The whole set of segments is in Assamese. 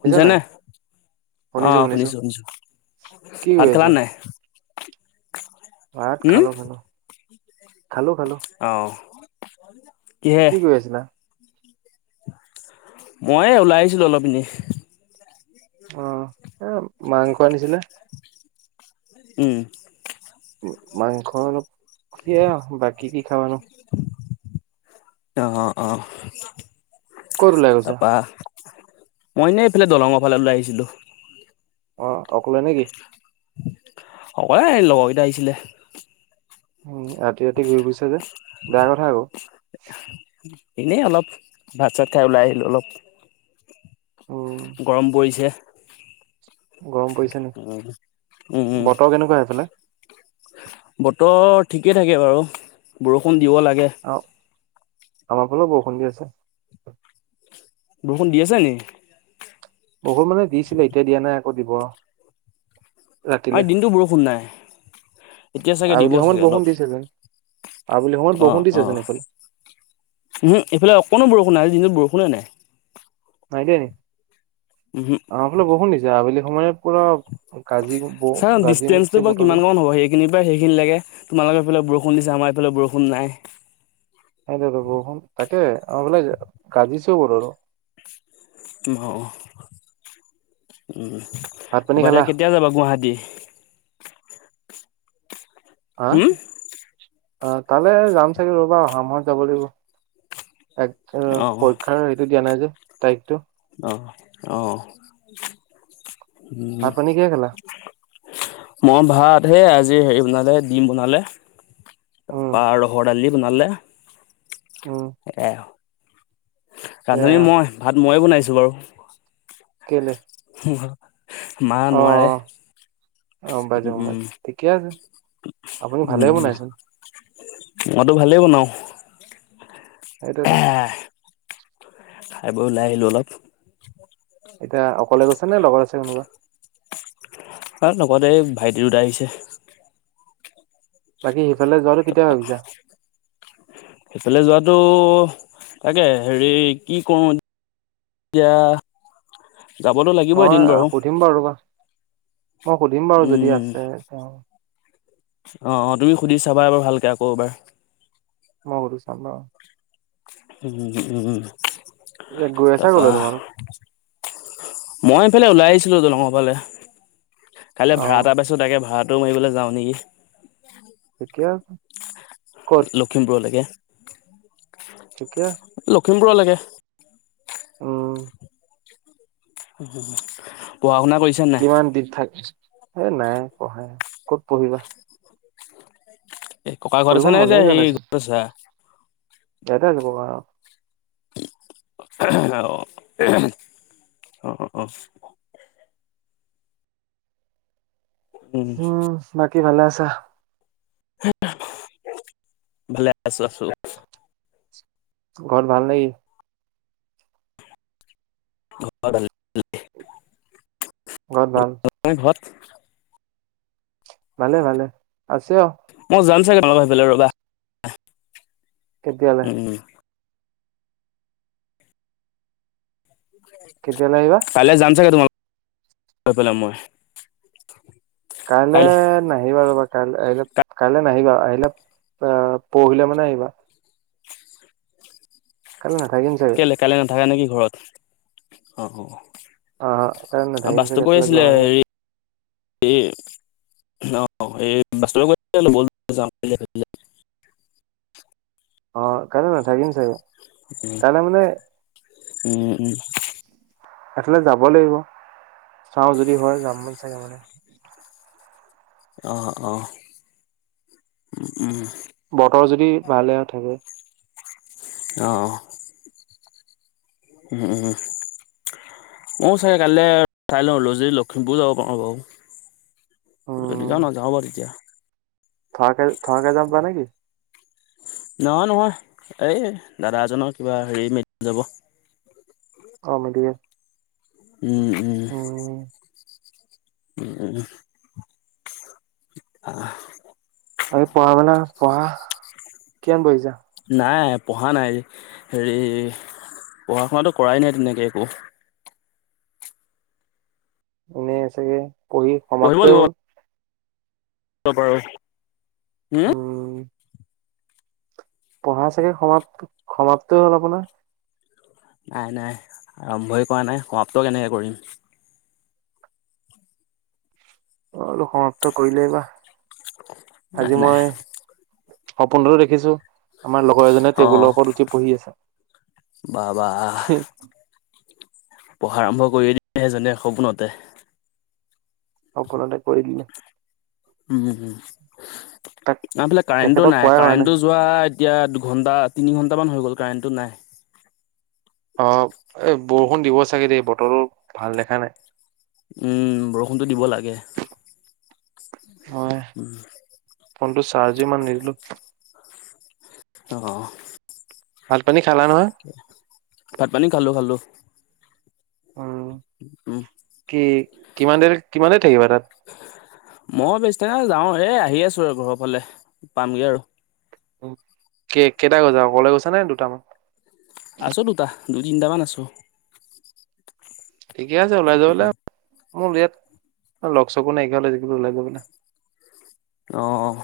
শুনিছা নাই? শুনিছো অ'! শুনিছো। শুনিছোঁ, শুনিছোঁ। কি ভাত কৰি খালা আছা? নাই? ভাত উম, খালোঁ, খালোঁ। খালোঁ, খালোঁ। অ' কিহে? কি কৰি আছিলা? মই ওলাই আহিছিলোঁ অলপ এনে। অ'! এ, মাংস আনিছিলে। উম! উম! মাংস অলপ খুজি আঁ বাকি কি খাব নো। অ' অ' অ'! ক'ত ওলাই গৈছা? তাৰপা মই এনে, এইফালে দলঙৰ ফালে ওলাই আহিছিলোঁ। অ'! অকলে নেকি? অকলে, লগৰ কেইটা আহিছিলে। উম! ৰাতি, ৰাতি ঘূৰি ফুৰিছা যে বেয়া কথা আকৌ। এনেই অলপ, ভাত চাত খাই ওলাই আহিলোঁ অলপ। উম, গৰম পৰিছে। গৰম পৰিছে নি? উম! উম! উম! বতৰ কেনেকুৱা সেইফালে? বতৰ ঠিকে থাকে বাৰু বৰষুণ দিব লাগে। অ' আমাৰ ফালেও বৰষুণ দি আছে। বৰষুণ দি আছে নি? বৰষুণ মানে, দিছিলে এতিয়া দিয়া নাই আকৌ দিব। ৰাতিলে। আজি দিনটো বৰষুণ নাই। এতিয়া চাগে আবেলি দিব সময়ত চাগে বৰষুণ অলপ। দিছে যেন। আবেলি সময়ত বৰষুণ অ'! দিছে চোন অ'! এইফালে। ওহোঁ এইফালে অকণো বৰষুণ নাই, আজিৰ দিনটোত বৰষুণে নাই। নাই দিয়া নি? উহু আমাৰ ফালে বৰষুণ দিছে আবেলি সময়ত পুৰা গাজি ব চাও গাজিছে ডিষ্টেঞ্চটো বাৰু বতৰো কিমানমান হ'ব। সেইখিনিৰ পৰা সেইখিনিলেকে। তোমালোকৰ সেইফালে বৰষুণ দিছে। আমাৰ এইফালে বৰষুণ নাই। সেইটোৱে ত' বৰষুণ তাকে, আমাৰ ফালে গাজিছে বতৰটো। [unintelligible] উম! তাৰাপা এতিয়া, ভাত পানী খালা কেতিয়া যাবা গুৱাহাটী? [unintelligible] হা! হুম আঁ তালে যাম চাগে ৰ'বা, অহা মাহত যাব লাগিব। এক অ পৰীক্ষাৰ সেইটো দিয়া নাই যে তাৰিখটো। অ'! অ'! উম! ভাত পানী কিহে খালা মই ভাত হে আজি হেৰি বনালে, ডিম বনালে। উম তাৰপৰা ৰহৰ দালি বনালে। উম এ, ৰান্ধনী সেয়া মই, ভাত মই বনাইছোঁ বাৰু। কেলে? মা অ নোৱাৰে। অ গম পাইছো গম উম! পাইছো ঠিকে আছে আপুনি ভালে উম! বনাইচোন মইতো ভালেই বনাওঁ। সেইটোৱেটো [unintelligible] খাই বৈ ওলাই আহিলোঁ অলপ। এতিয়া অকলে গৈছে নে, লগৰ আছে কোনোবা? আৰু লগতে এই ভাইটি দুটা আহিছে। বাকী সিফালে যোৱাটো কেতিয়া ভাবিছা? সেইফালে যোৱাটো তাকে হেৰি কি কৰো [unintelligible] এতিয়া যাবতো লাগিবই মই এদিন বাৰু সুধিম ৰ'বা মই সুধিম বাৰু যদি আছে তেওঁ [unintelligible] অ অ তুমি সুধি চাবা এবাৰ ভালকে আকৌ এবাৰ [unintelligible] মৰু চামভ [unintelligible] উম উম গৈ আছা কলৈ তাৰপৰা তোমালোক মই এইফালে ওলাই আহিছিলো দলঙৰ ফালে কাইলৈ অ ভাড়া এটা পাইছো তাকে ভাড়া দ মাৰিবলৈ যাওঁ নেকি [unintelligible] এতিয়া ক'ত লখিমপুৰলৈকে ঠিকে আছে [unintelligible] লখিমপুৰলেকে [unintelligible] আহ পঢ়া শুনা কৰিছা নাই কিমান দিন থাক এ নাই পঢ়াই ক'ত পঢ়িবা [unintelligible] এই ককা ঘৰত পঢ়িব আচা নে মনে যে সেই ঘৰত আছা [unintelligible] এয়াতে আছো ককা ঘৰত [unintelligible] অ অ অ [unintelligible] উম বাকী ভালে আছা ভালে আছো আছো ঘৰত ভাল নে কি ঘ [unintelligible] ঘৰত ভাল? ভালে ভালে আছে আও। মই যাম চাগে তহঁতৰ সেইফালে ৰবা। কেতিয়ালে? উম কেতিয়ালে আহিবা কাইলে যাম ছাগে তোমালকফালে মই। [unintelligible] কাইলৈ নাহিবা ৰবা। কাইলে আহিলে কাইলৈ নাহিবা আহিলে আহ পৰহিলে মানে আহিবা। কাইলে নাথাকিম চাগে। কাইলৈ কাইলৈ নাথাকা নেকি ঘৰত,? অ অ। অ কাইলে নাথাকিম চাগে। [unintelligible] এ [unintelligible] অ এই [unintelligible] অ কাইলে নাথাকিম চাগে কাইলে মানে উ উ [unintelligible] এফালে যাব লাগিব। চাওঁ যদি হয় যাম মান চাগে মানে। [unintelligible] অ অ উম। দি ভালে থাকে অ অ [unintelligible] উম উ। মই চাগে কালিলে চাই লওঁ ল যদি লখিমপুৰ যাব পাৰো বাৰু। উম [unintelligible] যাও বাও তেতিয়া থকাকে থকাকে যাব নেকি? নহয় নহয় এই দাদা এজনৰ কিবা হেৰি ম যাব [unintelligible] অ [unintelligible] উম উম। উম। আহ। আ পঢ়া মেলা পঢ়া কিমান পঢ়িছা? নাই পঢ়া নাই। হেৰি পঢ়া শুনাতটো কৰাই নাই তেনেকে একো। এনেই চাগে পঢ়ি সমাপ্তই হ'ল? কিয় বাৰু হম উম পঢ়া চাগে সমাপ্ত সমাপ্ত হ'ল আপোনাৰ? নাই নাই আৰম্ভই কৰা নাই। সমাপ্ত কেনেকে কৰিম? অ অলপ সমাপ্ত কৰিলেই বা নাই আজি নাই মই সপোনটো দেখিছো আমাৰ লগৰ এজনে টেবুলৰ ওপৰত উঠি পঢ়ি আছে। বাহ বাহ। পঢ়া আৰম্ভ কৰিদিলে এজনয়ে সপোনতে সপোনতে কৰি দিলে। তাক নফালে কাৰেণ্টটো তেখেতক নাই কোৱাই হোৱা কাৰেণ্টটো যোৱা- এতিয়া দুঘন্টা তিনি ঘণ্টামান হৈ গ'ল কাৰেণ্টটো নাই। অ এ বৰষুণ দিব চাগে দেই বতৰো ভাল দেখা নাই। উম বৰষুণটো দিব লাগে। মই ফোনটো চাৰ্জ ইমান নিদিলোঁ। আহ। ভাত পানী খালা নহয়? ভাত পানী খালো খালো। উম উম কি কিমান দেৰি কিমান দেৰি থাকিবা তাত? মই যাওঁ এ আহি আছো আৰু ঘৰৰ ফালে পামগে আৰু। উম ক কেইটা গৈছা অকলে গৈছা নে দুটামান? আছো দুটা দুই তিনটামান আছোঁ। ঠিকে আছে ওলাই যাব মোৰ ইয়াত লগ চগো নাই হ'লে যে কবাত ওলাই যাবলে। [unintelligible] আহঁ।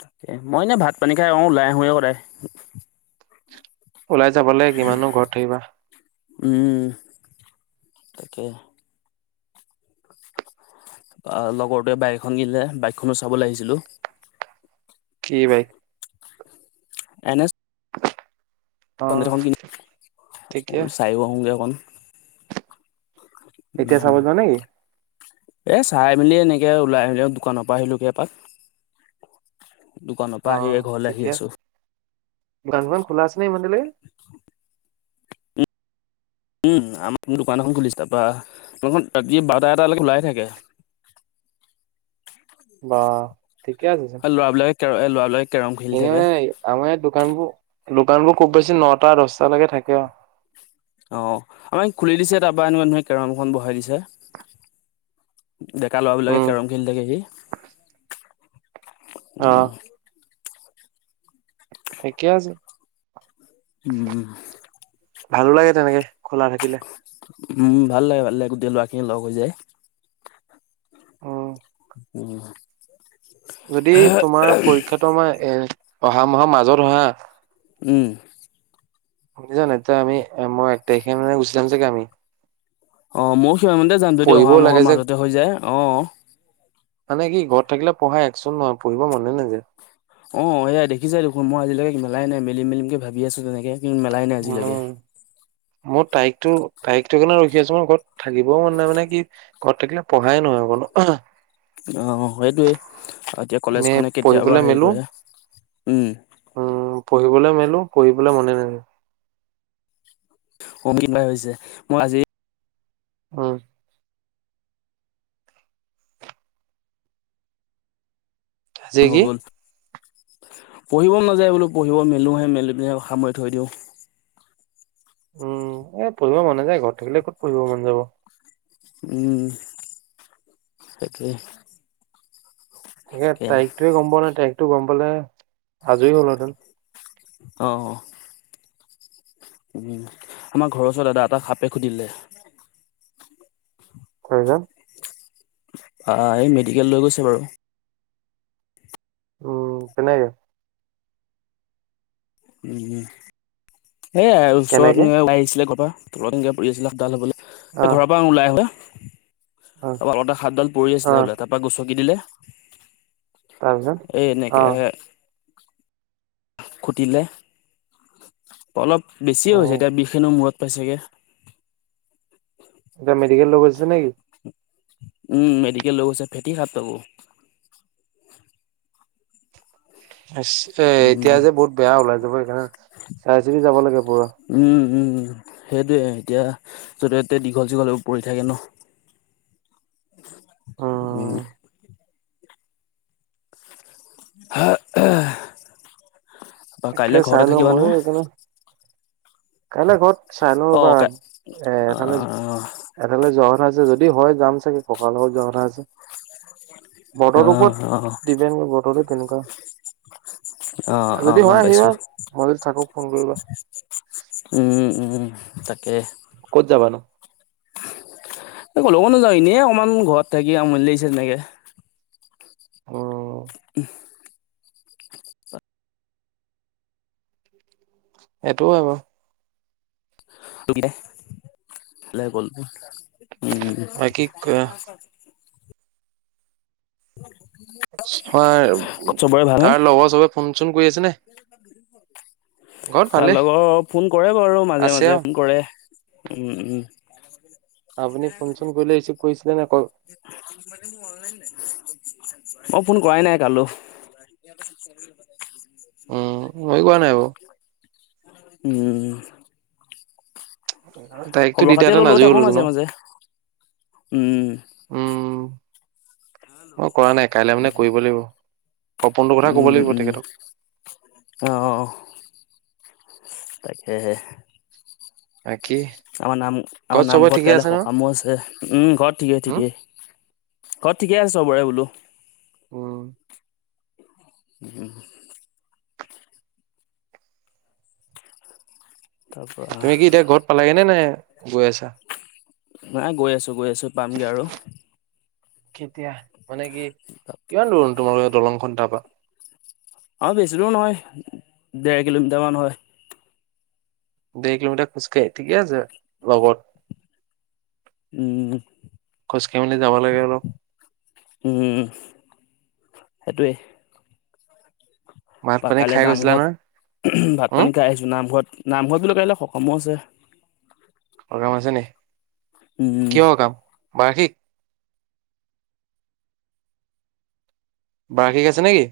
তাকে মই এনে ভাত পানী খাই অ ওলাই আহোঁয়ে সদায়। ওলাই যাব লাগে কিমাননো ঘৰত থাকিবা। উম তাকে। অহ লগৰটোৱে বাইক এখন কিনিলে বাইকখনো চাবলৈ আহিছিলো। কি বাইক? এন এছ অহ ফৌৰ হান্দ্ৰেড ঠিকে কিনিলে, চাইও আহোগৈ অকন। এতিয়া উম চাব যোৱা নাই এ চাই মেলি এনেকে ওলাই আহিলো দোকানৰ পৰা আহিলো গে এপাক দোকানৰ পৰা আহি অহ ঘৰলে ঠিকে আহি আছোঁ। দোকান চোকান খোলা আছে নে ইমান দেৰিলৈকে? উম। আমাৰ মোৰ দোকান এখন খুলিছে তাৰপা দোকানখন ৰাতি বাৰটা এটালৈকে খোলাই থাকে। [inaudible] বাহ ঠিকে আছে চোন আৰু ল'ৰাবিলাকে কে এই লৰালৈ ইহ হে মানে আমাৰ‌ ইয়াত দো দোকানবোৰ দোকানবোৰ খুব বেছি নটা দশটা লৈকে থাকে আৰু। অ আমাক খুলি দিছে তাৰপা এনে মানে কেৰমখন বহাই দিছে। ডেকা ল'ৰা বিলাকে উম, কেৰম খেলি থাকেহি। অহ উম। ঠিকেই আছে। উম। ভালো লাগে তেনেকে খোলা থাকিলে। উম ভাল লাগে ভাল লাগে গোটেই ল'ৰাখিনি লগ হৈ যায়। উম। উম। যদি তোমাৰ পৰীক্ষাটো আমাৰ এ অহা মাহৰ মাজত হয় হাঁ। উম। শুনিছা নাই ত আমি মই এক তাৰিখ মানে গুচি যাম চাগে আমি। অ ময়ো সিমান মতে যাম যদি অহা পঢ়িবও মাহৰ লাগে যে মাজতে হৈ যায়, অঁ। মানে কি ঘৰত থাকিলে পঢ়াই একচোট নহয় পঢ়িব মনে নেযায়। অ এয়া দেখিছাই দেখোন মই আজিলৈকে মেলাই নাই মিলিম মেলিমকে ভাবি আছো তেনেকে, মেলাই নাই আজিলৈকে। উম, মোৰ তাৰিখতটো তাৰিখটোকাৰণে ৰখি আছো মই ঘৰত থাকিবও মন নাই মানে কি ঘৰত থাকিলে পঢ়াই নহয়। [unintelligible] আহ [unintelligible] অ সেইটোৱে। এতিয়া এনে কলেজ খনে কেতিয়াবা পঢ়িবলৈ হেৰি মেলো কৰে, উম। উম, পঢ়িবলৈ মেলো পঢ়িবলৈ মনে নাযায়। [unintelligible] হৈছে মই আজি, উম। আজি হৈ কি গ'ল। পঢ়িব মন নাযায় বোলো পঢ়িব মেলোহে মেলি পিনে সামৰি থৈ দিওঁ। উম এ পঢ়িব মন নাযায় ঘৰত থাকিলে ক'ত পঢ়িব মন যাব। উম সেইটোৱে। এ সেয়া তাৰিখটোৱে গম পোৱা নাই তাৰিখটো গম পালে আজৰি হ'লোহেতেন। অঁ। উম আমাৰ ঘৰৰ ওচৰত দাদা এটা সাপে খুতিলে। তাৰ পিছত। অ এই মেডিকেল লৈ গৈছে বাৰু। উম তেনেকে। উ সেয়াই ওচৰত কেনেকে এনে ওলায় আহিছিলে ঘৰপা তলত এনেকে পৰি আছিলে সাপডাল হ'বলা। অ', ঘৰৰ পৰা ওলাই আহোতে। অ', ত আগতে সাপডাল পৰি আছিলে অ', বোলে তাৰ পৰা গুচকি দিলে। তাৰপিছত এ এনেকে অ', হে। খুটিলে অলপ বেছিয়ে হৈছে অ', এতিয়া বিষখেনো মূৰত। [unintelligible] পায়সেগে। [unintelligible] এটা মেডিকেল লগ গৈছে নেকি। [unintelligible] উম মেডিকেল লগৈছে ফেটি সাপ তাকো। [unintelligible] এ এতিয়া উম, যে বহুত বেয়া ওলাই যাব সেইকাৰণে চাই চিতি যাব লাগে পুৰা। উম, উম সেইটয়ে এতিয়া জতে ততে দীঘল চীঘলে পৰি থাকে ন। উম। হ আহ। তকে চাইলৌ মইও এইকেইদিন। [unintelligible] কাইলৈ ঘৰত চাইলৌ ৰবা অ', কাই এ এফালে অ', এফালে যোৱা কথা আ। [unintelligible] যদি হয় যাম চাগে ককা লগত যোৱা কথা আছে। বতৰ ওপৰত অ', অ', ডিপেণ্ড কৰিব বতৰটো কেনেকুৱা অ', আজি [unintelligible] য অ', গম হয় পাইছো। আহিবা মই যদি থাকো ফোন কৰিবা। [unintelligible] উম, উম, তাকে। ক'ত যাবানো। এই কলৈকো নোযাওঁ এনে অকণমান ঘৰত থাকি আমনী লাগিছে তেনেকে। [unintelligible] অ। উ। সেইটোও হয় বাও [unintelligible] তোলে এফালে গল উম। বাকী ক [unintelligible] [inaudible] হয় ঘৰত চবৰে ভাল নে? তাৰ লগৰ চবে ফোন চোন কৰি আছে নে। ঘৰত [inaudible] তাৰ ভালেই লগৰ ফোন কৰে বাৰু মাজে আছে মাজে আৰু ফোন কৰে উম উম। আপুনি নাই ফোন মানে চোন কৰিলে ৰিচিভ কৰিছিলে নে কল - মানে মোৰ অনলাইন নাই। অই ফোন কৰাই নাই কালো। উম মই কোৱা নাই বাও। উম। বাৰু তাৰিখটো খবৰ দি খাতি হলৈ দিয়াহেতেন লৈ আজৰি থাকো হ'লোহেতেন মাজে- অ মাজে। উম। উম মই কৰা নাই কাইলৈ মানে কৰিব লাগিব। সপোনটোৰ কথা কব উম, লাগিব উম, তেখেতক। অ', তাকেহে। বাকী আমাৰ নাম আমাৰ ঘৰত চবৰে নামঘৰত ঠিকে কাইলৈ আছে নহয় সকামো আছে উম ঘৰত ঠিকেই উম ঠিকেই। অ ঠিকে আছে চবৰেৰে বোলো। উম ওম। তাৰ পৰা তুমি কি এতিয়া ঘৰত পালাগে নে নাই গৈ আছা? নাই গৈ আছো গৈ আছো পামগে আৰু। কেতিয়া মানে কি কিমান দূৰ নো তোমালোকৰ দলংখন তাৰপা। আৰু বেছি দূৰো নহয় দেৰ কিলোমিটাৰ মান হয়। দুই কিলোমিটাৰ খোজকাঢ়ি ঠিকে আছে লগত। উম, খোজকাঢ়ি মেলি যাব লাগে অলপ। উম সেইটোৱে। ভাত তা পানী কাইলে খাই গৈছিলা নহয় নামঘৰত ভাত উম পানী খাই আহিছো নামঘৰত। নামঘৰত বুলো কাইলে সকামো আছে। অ কাম আছে নি? উম কিহৰ কাম বাৰ্ষিক বাৰ্ষিক আছে নেকি?